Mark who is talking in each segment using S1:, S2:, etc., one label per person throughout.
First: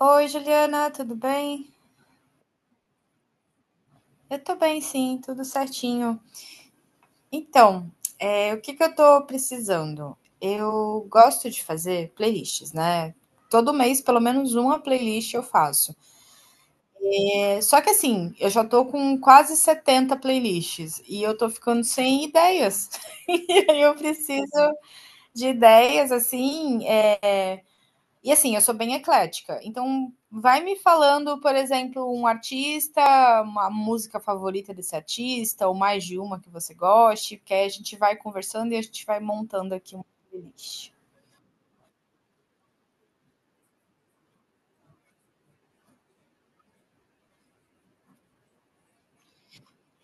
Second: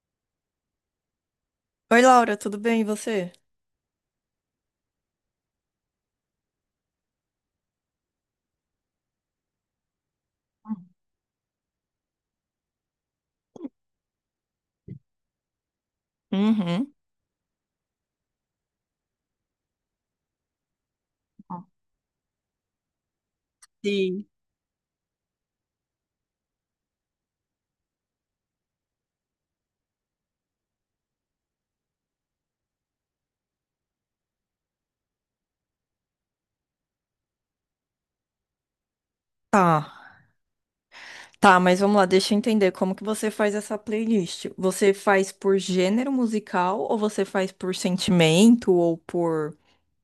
S1: Oi, Juliana, tudo bem?
S2: Oi, Laura, tudo bem? E você?
S1: Eu tô bem, sim, tudo certinho. Então, o que que eu tô precisando? Eu gosto de fazer playlists, né? Todo mês, pelo menos uma playlist eu faço.
S2: Uhum.
S1: É, só que assim, eu já tô com quase 70 playlists e eu tô ficando sem ideias. E aí eu
S2: Sim.
S1: preciso de ideias, assim, e assim, eu sou bem eclética. Então, vai me falando, por exemplo, um artista, uma música favorita desse artista, ou mais de uma que você goste, porque aí a gente vai conversando e a gente vai
S2: Tá,
S1: montando aqui uma playlist.
S2: tá, mas vamos lá, deixa eu entender como que você faz essa playlist. Você faz por gênero musical ou você faz por sentimento ou por,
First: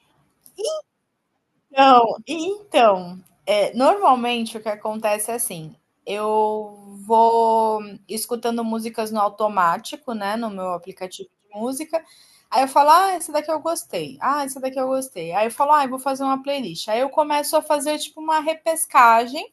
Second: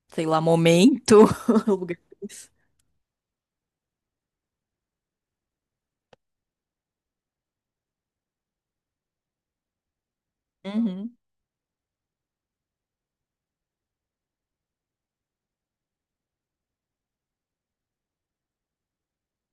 S2: sei lá, momento? Lugar.
S1: Não, então, normalmente o que acontece é assim, eu vou escutando músicas no automático, né, no meu
S2: Uhum.
S1: aplicativo de música, aí eu falo: "Ah, essa daqui eu gostei. Ah, essa daqui eu gostei". Aí eu falo: "Ai, vou fazer uma playlist". Aí eu começo a fazer, tipo, uma repescagem.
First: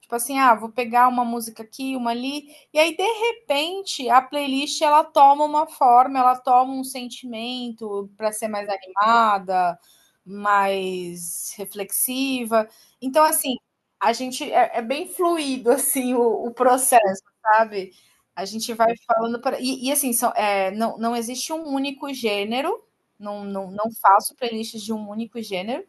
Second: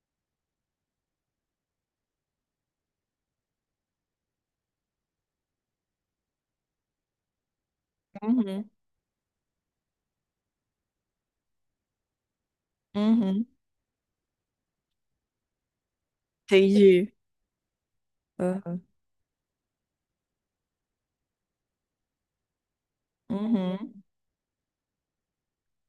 S1: Tipo assim, ah, vou pegar uma música aqui, uma ali, e aí de repente a playlist ela toma uma forma, ela toma um sentimento para ser mais
S2: Uhum.
S1: animada, mais reflexiva. Então
S2: Uhum.
S1: assim, a gente é bem fluido assim o
S2: Entendi.
S1: processo, sabe? A gente
S2: Aham.
S1: vai falando e, assim são, não, não existe um único gênero, não, não, não
S2: Uhum.
S1: faço playlists de um único gênero.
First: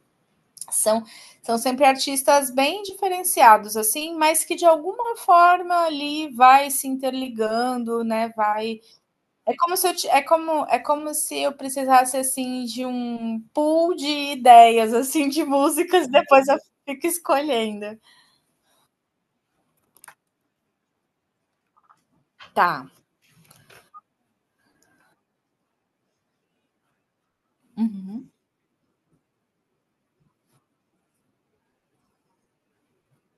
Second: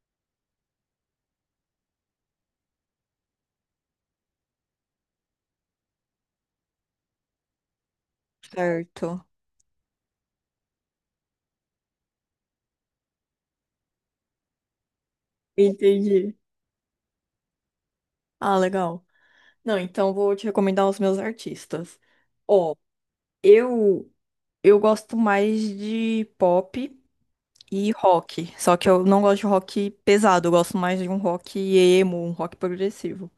S1: São, são sempre artistas bem diferenciados, assim, mas que de alguma forma ali vai se interligando, né? Vai.
S2: Certo.
S1: É como se eu, é como se eu precisasse assim de um pool de ideias, assim, de músicas,
S2: Entendi.
S1: depois eu fico escolhendo.
S2: Ah, legal. Não, então vou te recomendar os meus artistas. Ó,
S1: Tá.
S2: eu eu gosto mais de pop e
S1: Uhum.
S2: rock. Só que eu não gosto de rock pesado, eu gosto mais de um rock emo, um rock progressivo,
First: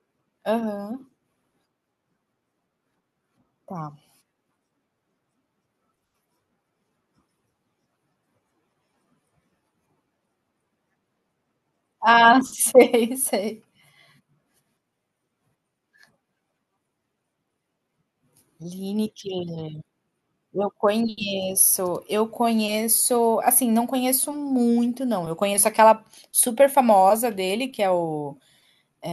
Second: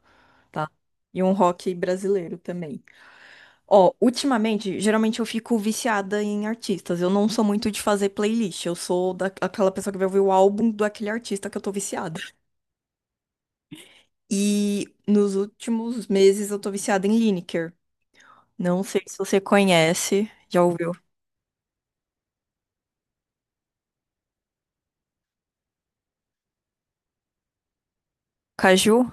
S2: tá?
S1: Aham.
S2: E um rock brasileiro também. Ó,
S1: Tá.
S2: ultimamente, geralmente eu fico viciada em artistas. Eu não sou muito de fazer playlist. Eu sou daquela pessoa que vai ouvir o álbum do aquele artista que eu tô viciada.
S1: Ah, sei, sei.
S2: E nos últimos meses eu tô viciada em Lineker. Não sei se você
S1: Lineker.
S2: conhece, já ouviu?
S1: Eu conheço, assim, não conheço muito não, eu conheço aquela super famosa dele que é o
S2: Caju?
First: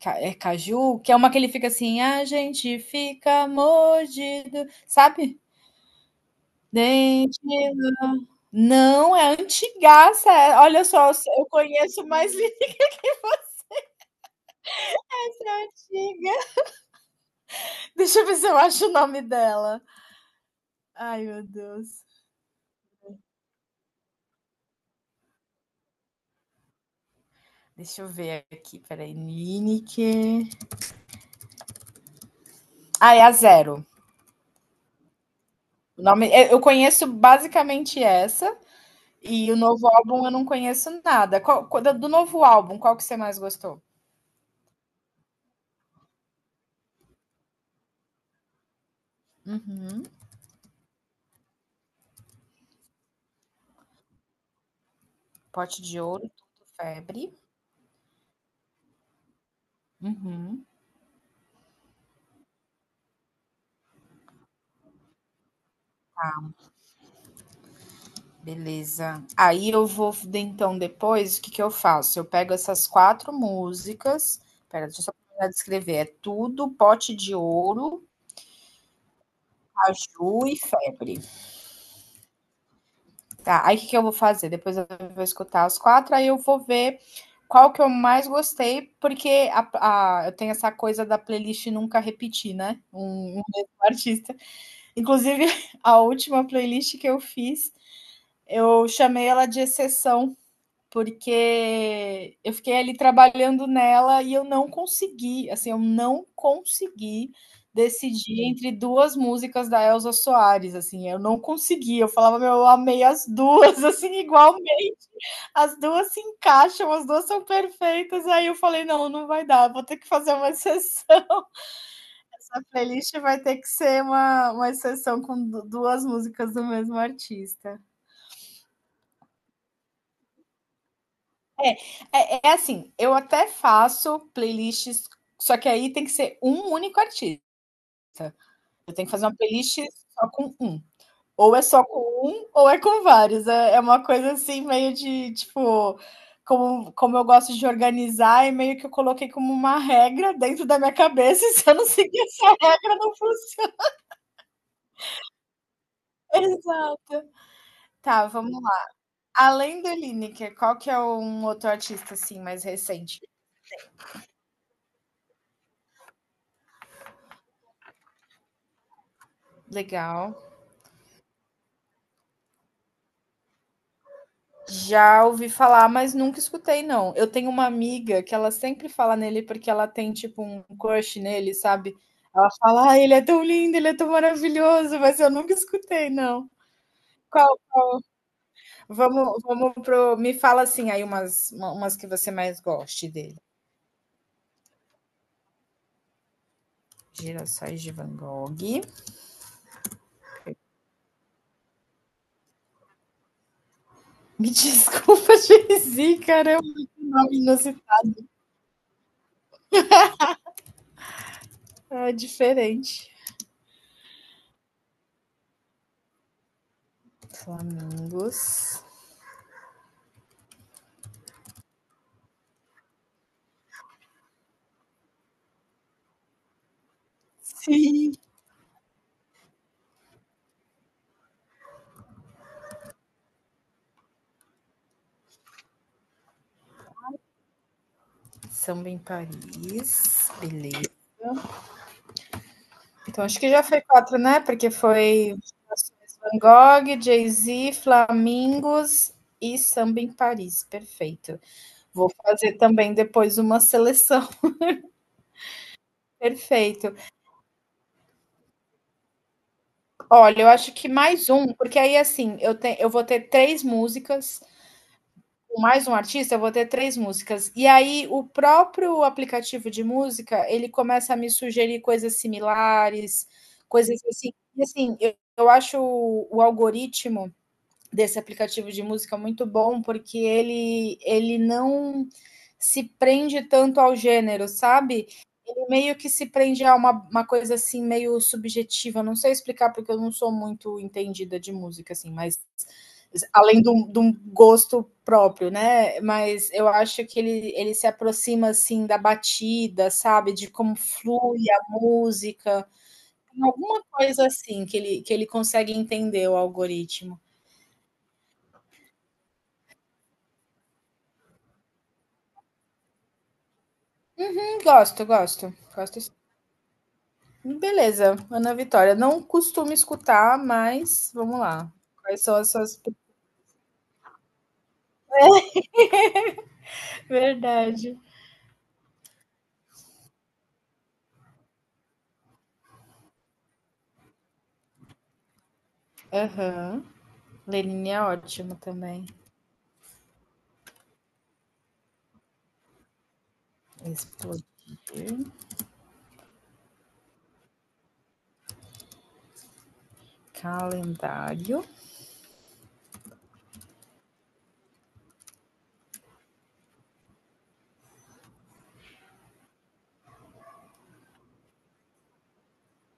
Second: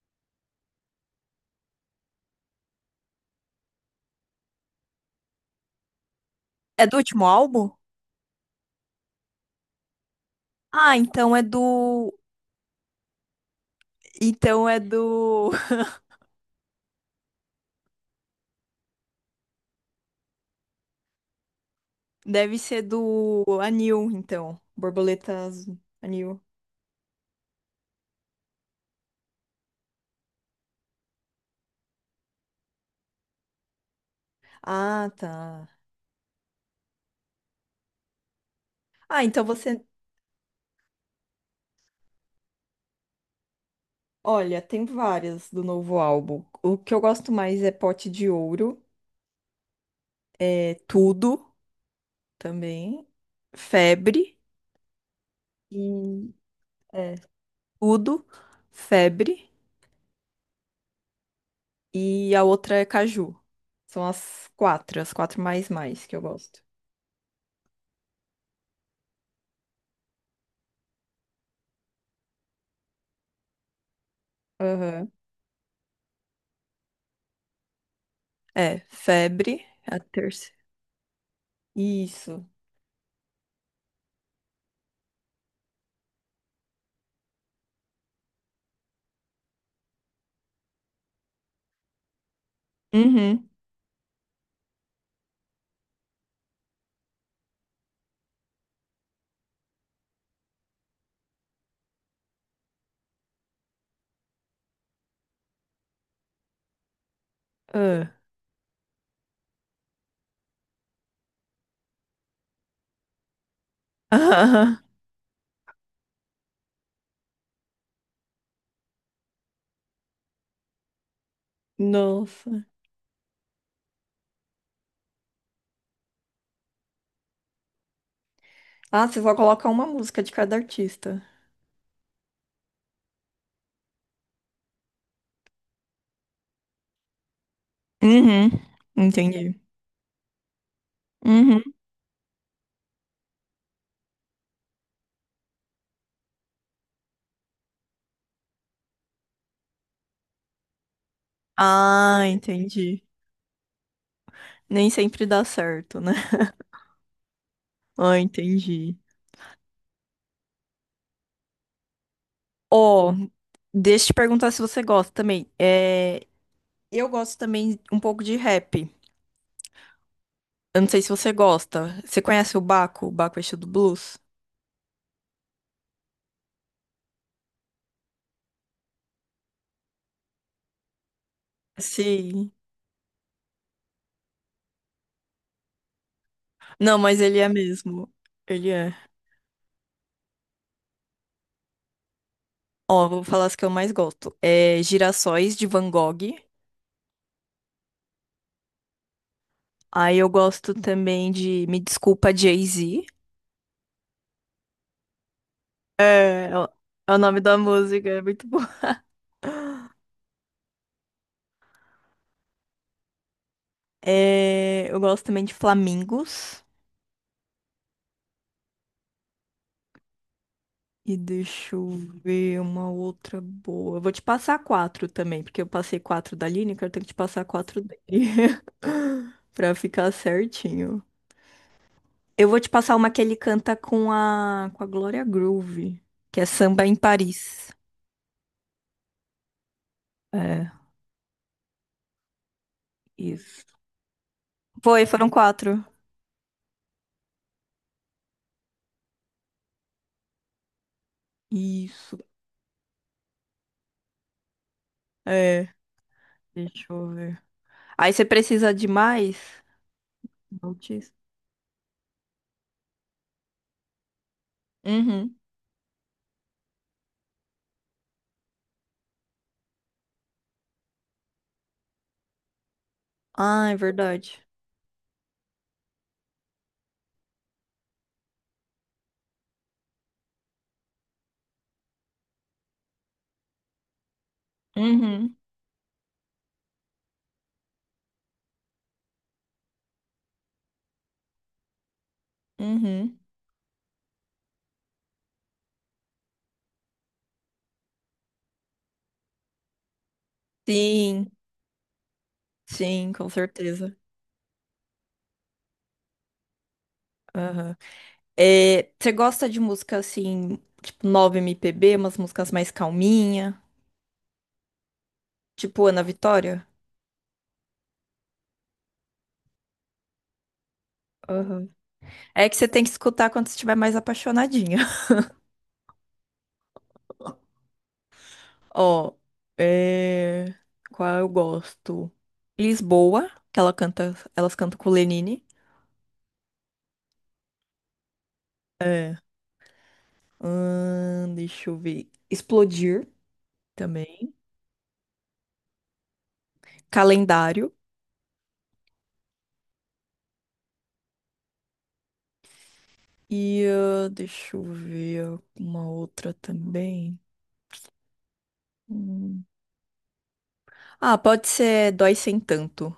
S1: Ca é Caju, que é uma que ele fica assim: "A gente fica mordido", sabe?
S2: É do último
S1: Dente
S2: álbum?
S1: não, é antigaça, olha
S2: Ah,
S1: só,
S2: então é
S1: eu conheço
S2: do.
S1: mais letra
S2: Então é do.
S1: antiga. Deixa eu ver se eu acho o nome dela. Ai, meu Deus.
S2: Deve ser do Anil, então. Borboleta Azul. Anil.
S1: Deixa eu ver aqui, peraí, aí, Nineker. Ah, é a Zero.
S2: Ah, tá.
S1: O nome, eu conheço basicamente essa
S2: Ah, então
S1: e o
S2: você.
S1: novo álbum eu não conheço nada. Do novo álbum, qual que você mais gostou?
S2: Olha, tem várias do novo álbum. O que eu gosto mais é Pote de Ouro,
S1: Uhum.
S2: é Tudo também, Febre
S1: Pote de Ouro,
S2: e
S1: Tudo
S2: é
S1: Febre.
S2: Tudo, Febre
S1: Uhum.
S2: e a outra é Caju. São as quatro, as quatro mais que eu gosto.
S1: Beleza. Aí eu vou, então, depois, o que que eu faço? Eu pego essas quatro músicas. Pera, deixa eu
S2: Aham.
S1: só terminar de escrever. É Tudo, Pote de Ouro,
S2: É, Febre, a
S1: Caju
S2: terceira.
S1: e Febre.
S2: Isso.
S1: Tá, aí o que eu vou fazer? Depois eu vou escutar os quatro, aí eu vou ver qual que eu mais gostei, porque eu tenho essa coisa da playlist nunca repetir, né? Um
S2: Uhum.
S1: mesmo artista. Inclusive, a última playlist que eu fiz, eu chamei ela de exceção, porque eu fiquei ali trabalhando nela e eu não consegui, assim, eu não consegui
S2: Ah.
S1: decidir entre duas músicas da Elza Soares, assim, eu não consegui, eu falava, meu, eu amei as duas, assim, igualmente, as duas se encaixam, as duas são perfeitas, aí eu falei, não, não vai dar, vou ter que fazer uma exceção, essa
S2: Nossa.
S1: playlist vai ter que ser uma exceção com duas músicas do mesmo artista.
S2: Ah, você só coloca uma música de cada artista.
S1: É, é assim, eu até faço playlists, só que aí tem que ser um único artista.
S2: Uhum,
S1: Eu tenho que fazer uma
S2: entendi.
S1: playlist só com um. Ou
S2: Uhum.
S1: é só com um, ou é com vários. É uma coisa assim, meio de tipo. Como eu gosto de organizar, e meio que eu coloquei como uma regra dentro da minha cabeça, e se eu não seguir
S2: Ah,
S1: essa regra,
S2: entendi.
S1: não funciona.
S2: Nem sempre dá certo, né?
S1: Exato.
S2: Ah,
S1: Tá, vamos.
S2: entendi.
S1: Além do Lineker, qual que é um outro artista assim mais
S2: Ó,
S1: recente?
S2: deixa eu te perguntar se você gosta também. É, eu gosto também um pouco de rap.
S1: Legal.
S2: Eu não sei se você gosta. Você conhece o Baco? O Baco é do blues?
S1: Já ouvi falar, mas nunca escutei, não. Eu tenho uma amiga que ela sempre fala nele porque ela tem, tipo, um crush nele, sabe? Ela
S2: Sim.
S1: fala: "Ah, ele é tão lindo, ele é tão maravilhoso", mas eu nunca escutei, não.
S2: Não, mas ele
S1: Qual
S2: é mesmo. Ele é.
S1: vamos vamos pro me fala, assim, aí umas que você mais
S2: Ó,
S1: goste
S2: vou
S1: dele.
S2: falar as que eu mais gosto. É Girassóis de Van Gogh.
S1: Girassóis de Van Gogh.
S2: Aí eu gosto também de Me Desculpa Jay-Z.
S1: Me desculpa, Jay-Z,
S2: É, é
S1: caramba,
S2: o
S1: que
S2: é o
S1: nome
S2: nome da
S1: inusitado,
S2: música, é muito bom.
S1: é diferente.
S2: É, eu gosto também de Flamingos.
S1: Flamingos.
S2: E deixa eu ver uma outra boa. Eu vou te passar quatro também, porque eu passei quatro da Lineker, eu tenho que te passar quatro
S1: Sim.
S2: dele. Pra ficar certinho. Eu vou te passar uma que ele canta com a Gloria Groove, que é Samba em Paris.
S1: Samba em Paris.
S2: É,
S1: Beleza. Então, acho que já
S2: isso.
S1: foi quatro, né? Porque
S2: Foi, foram
S1: foi
S2: quatro.
S1: Van Gogh, Jay-Z, Flamingos e Samba em Paris. Perfeito. Vou
S2: Isso.
S1: fazer também depois uma seleção.
S2: É, deixa
S1: Perfeito.
S2: eu ver. Aí você precisa de mais?
S1: Olha, eu acho
S2: Não.
S1: que mais um, porque aí assim, eu vou ter três músicas.
S2: Uhum.
S1: Com mais um artista, eu vou ter três músicas. E aí, o próprio aplicativo de música, ele começa a me sugerir coisas similares,
S2: Ah, é
S1: coisas assim.
S2: verdade.
S1: E assim, eu acho o algoritmo desse aplicativo de música muito bom, porque ele não se prende tanto ao gênero, sabe?
S2: Uhum,
S1: Ele meio que se prende a uma coisa assim, meio subjetiva. Não sei explicar, porque eu não sou muito entendida de música, assim, mas
S2: uhum.
S1: além de um gosto próprio, né? Mas eu acho que ele se aproxima assim da batida, sabe? De como
S2: Sim,
S1: flui a música.
S2: sim, com
S1: Alguma
S2: certeza.
S1: coisa assim que ele consegue entender o algoritmo.
S2: Aham. É, você gosta de música assim, tipo 9 MPB, umas músicas mais calminha,
S1: Gosto, gosto.
S2: tipo
S1: Gosto.
S2: Ana Vitória?
S1: Beleza, Ana Vitória. Não costumo escutar, mas vamos
S2: Aham.
S1: lá. Quais são
S2: É
S1: as
S2: que você
S1: suas.
S2: tem que escutar quando você estiver mais apaixonadinha.
S1: Verdade.
S2: Ó, é... qual eu gosto? Lisboa, que ela canta, elas cantam com o Lenine.
S1: Aham. Lenine é ótimo também.
S2: É. Deixa eu ver. Explodir também.
S1: Explodir.
S2: Calendário.
S1: Calendário.
S2: E ah, deixa eu ver uma outra também. Hum. Ah, pode ser Dói Sem Tanto.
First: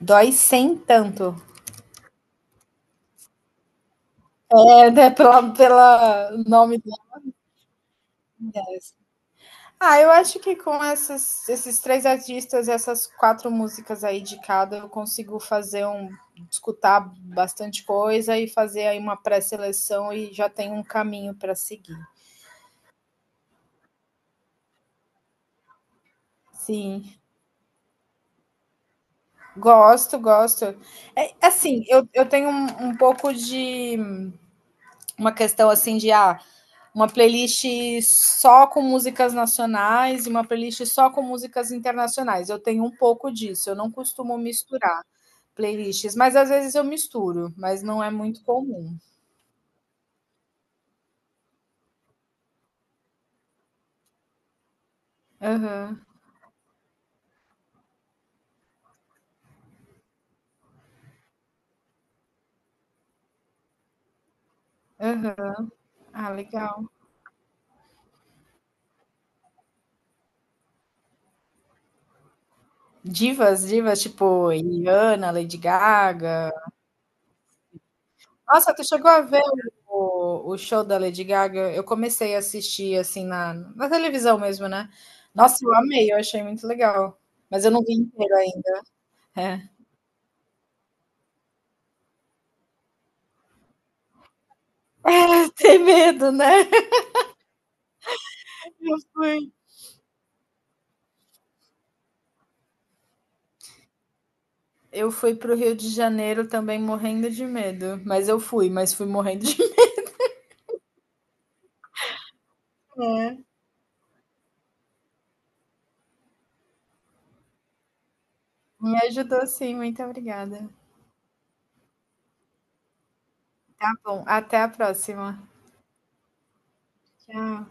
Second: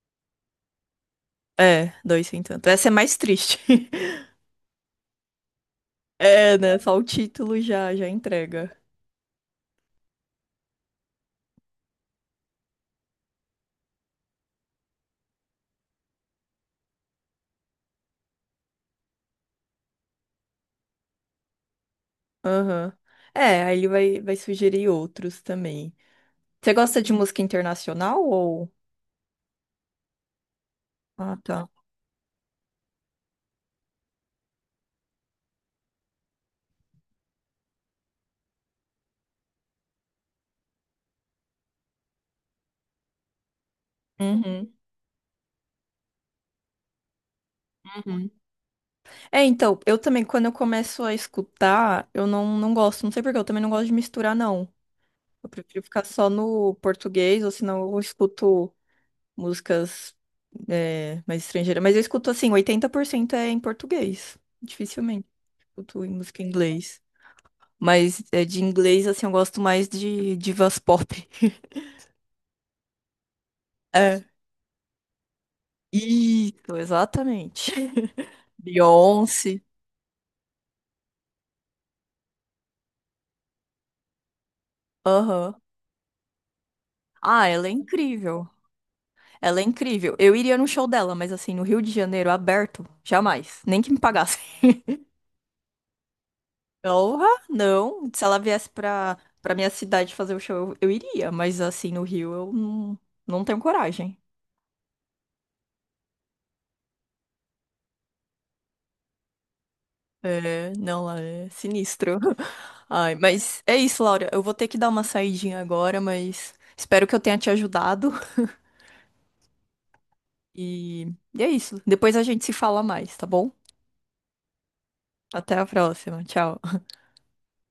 S1: Dói sem tanto.
S2: É, Dói Sem Tanto. Essa é mais triste.
S1: É, né, pela
S2: É, né?
S1: nome
S2: Só o título já, já entrega.
S1: do. Ah, eu acho que com esses três artistas, essas quatro músicas aí de cada, eu consigo fazer um. Escutar bastante coisa e fazer aí uma pré-seleção e já tem um caminho para seguir.
S2: Aham. É, aí ele vai, vai sugerir outros também. Você gosta de
S1: Sim,
S2: música internacional ou...
S1: gosto, gosto. É,
S2: Ah, tá.
S1: assim, eu tenho um pouco de. Uma questão assim de uma playlist só com músicas nacionais e uma playlist só com músicas internacionais. Eu tenho um pouco disso, eu não costumo
S2: Uhum.
S1: misturar playlists, mas às vezes eu misturo, mas não é
S2: Uhum.
S1: muito comum.
S2: É, então, eu também, quando eu começo a escutar, eu não, não gosto. Não sei por quê, eu também não gosto de misturar, não. Eu prefiro ficar
S1: Aham,
S2: só no português, ou senão eu escuto músicas mais estrangeiras. Mas eu escuto assim, 80% é em português. Dificilmente
S1: aham.
S2: escuto em
S1: Ah,
S2: música em
S1: legal.
S2: inglês. Mas é, de inglês, assim, eu gosto mais de divas pop.
S1: Divas, divas,
S2: É.
S1: tipo Rihanna, Lady Gaga.
S2: Isso, exatamente.
S1: Nossa, tu chegou a ver
S2: Beyoncé.
S1: o show da Lady Gaga? Eu comecei a assistir assim na televisão mesmo, né? Nossa,
S2: Aham.
S1: eu amei, eu achei muito legal.
S2: Ah,
S1: Mas
S2: ela é
S1: eu não vi inteiro
S2: incrível.
S1: ainda.
S2: Ela é
S1: É.
S2: incrível. Eu iria no show dela, mas assim, no Rio de Janeiro, aberto, jamais. Nem que me pagassem.
S1: Tem medo, né?
S2: Porra, não. Se ela viesse
S1: Eu
S2: pra,
S1: fui.
S2: pra minha cidade fazer o show, eu iria, mas assim, no Rio eu não, não tenho coragem.
S1: Eu fui pro Rio de Janeiro também morrendo de medo. Mas eu fui, mas fui morrendo de medo.
S2: É, não, lá é sinistro. Ai,
S1: É,
S2: mas é isso, Laura. Eu vou ter que dar uma saidinha agora, mas espero que eu tenha te ajudado.
S1: me ajudou sim, muito obrigada.
S2: E, e é isso. Depois a gente se fala mais, tá bom?
S1: Tá bom, até a próxima.
S2: Até a próxima. Tchau.
S1: Tchau.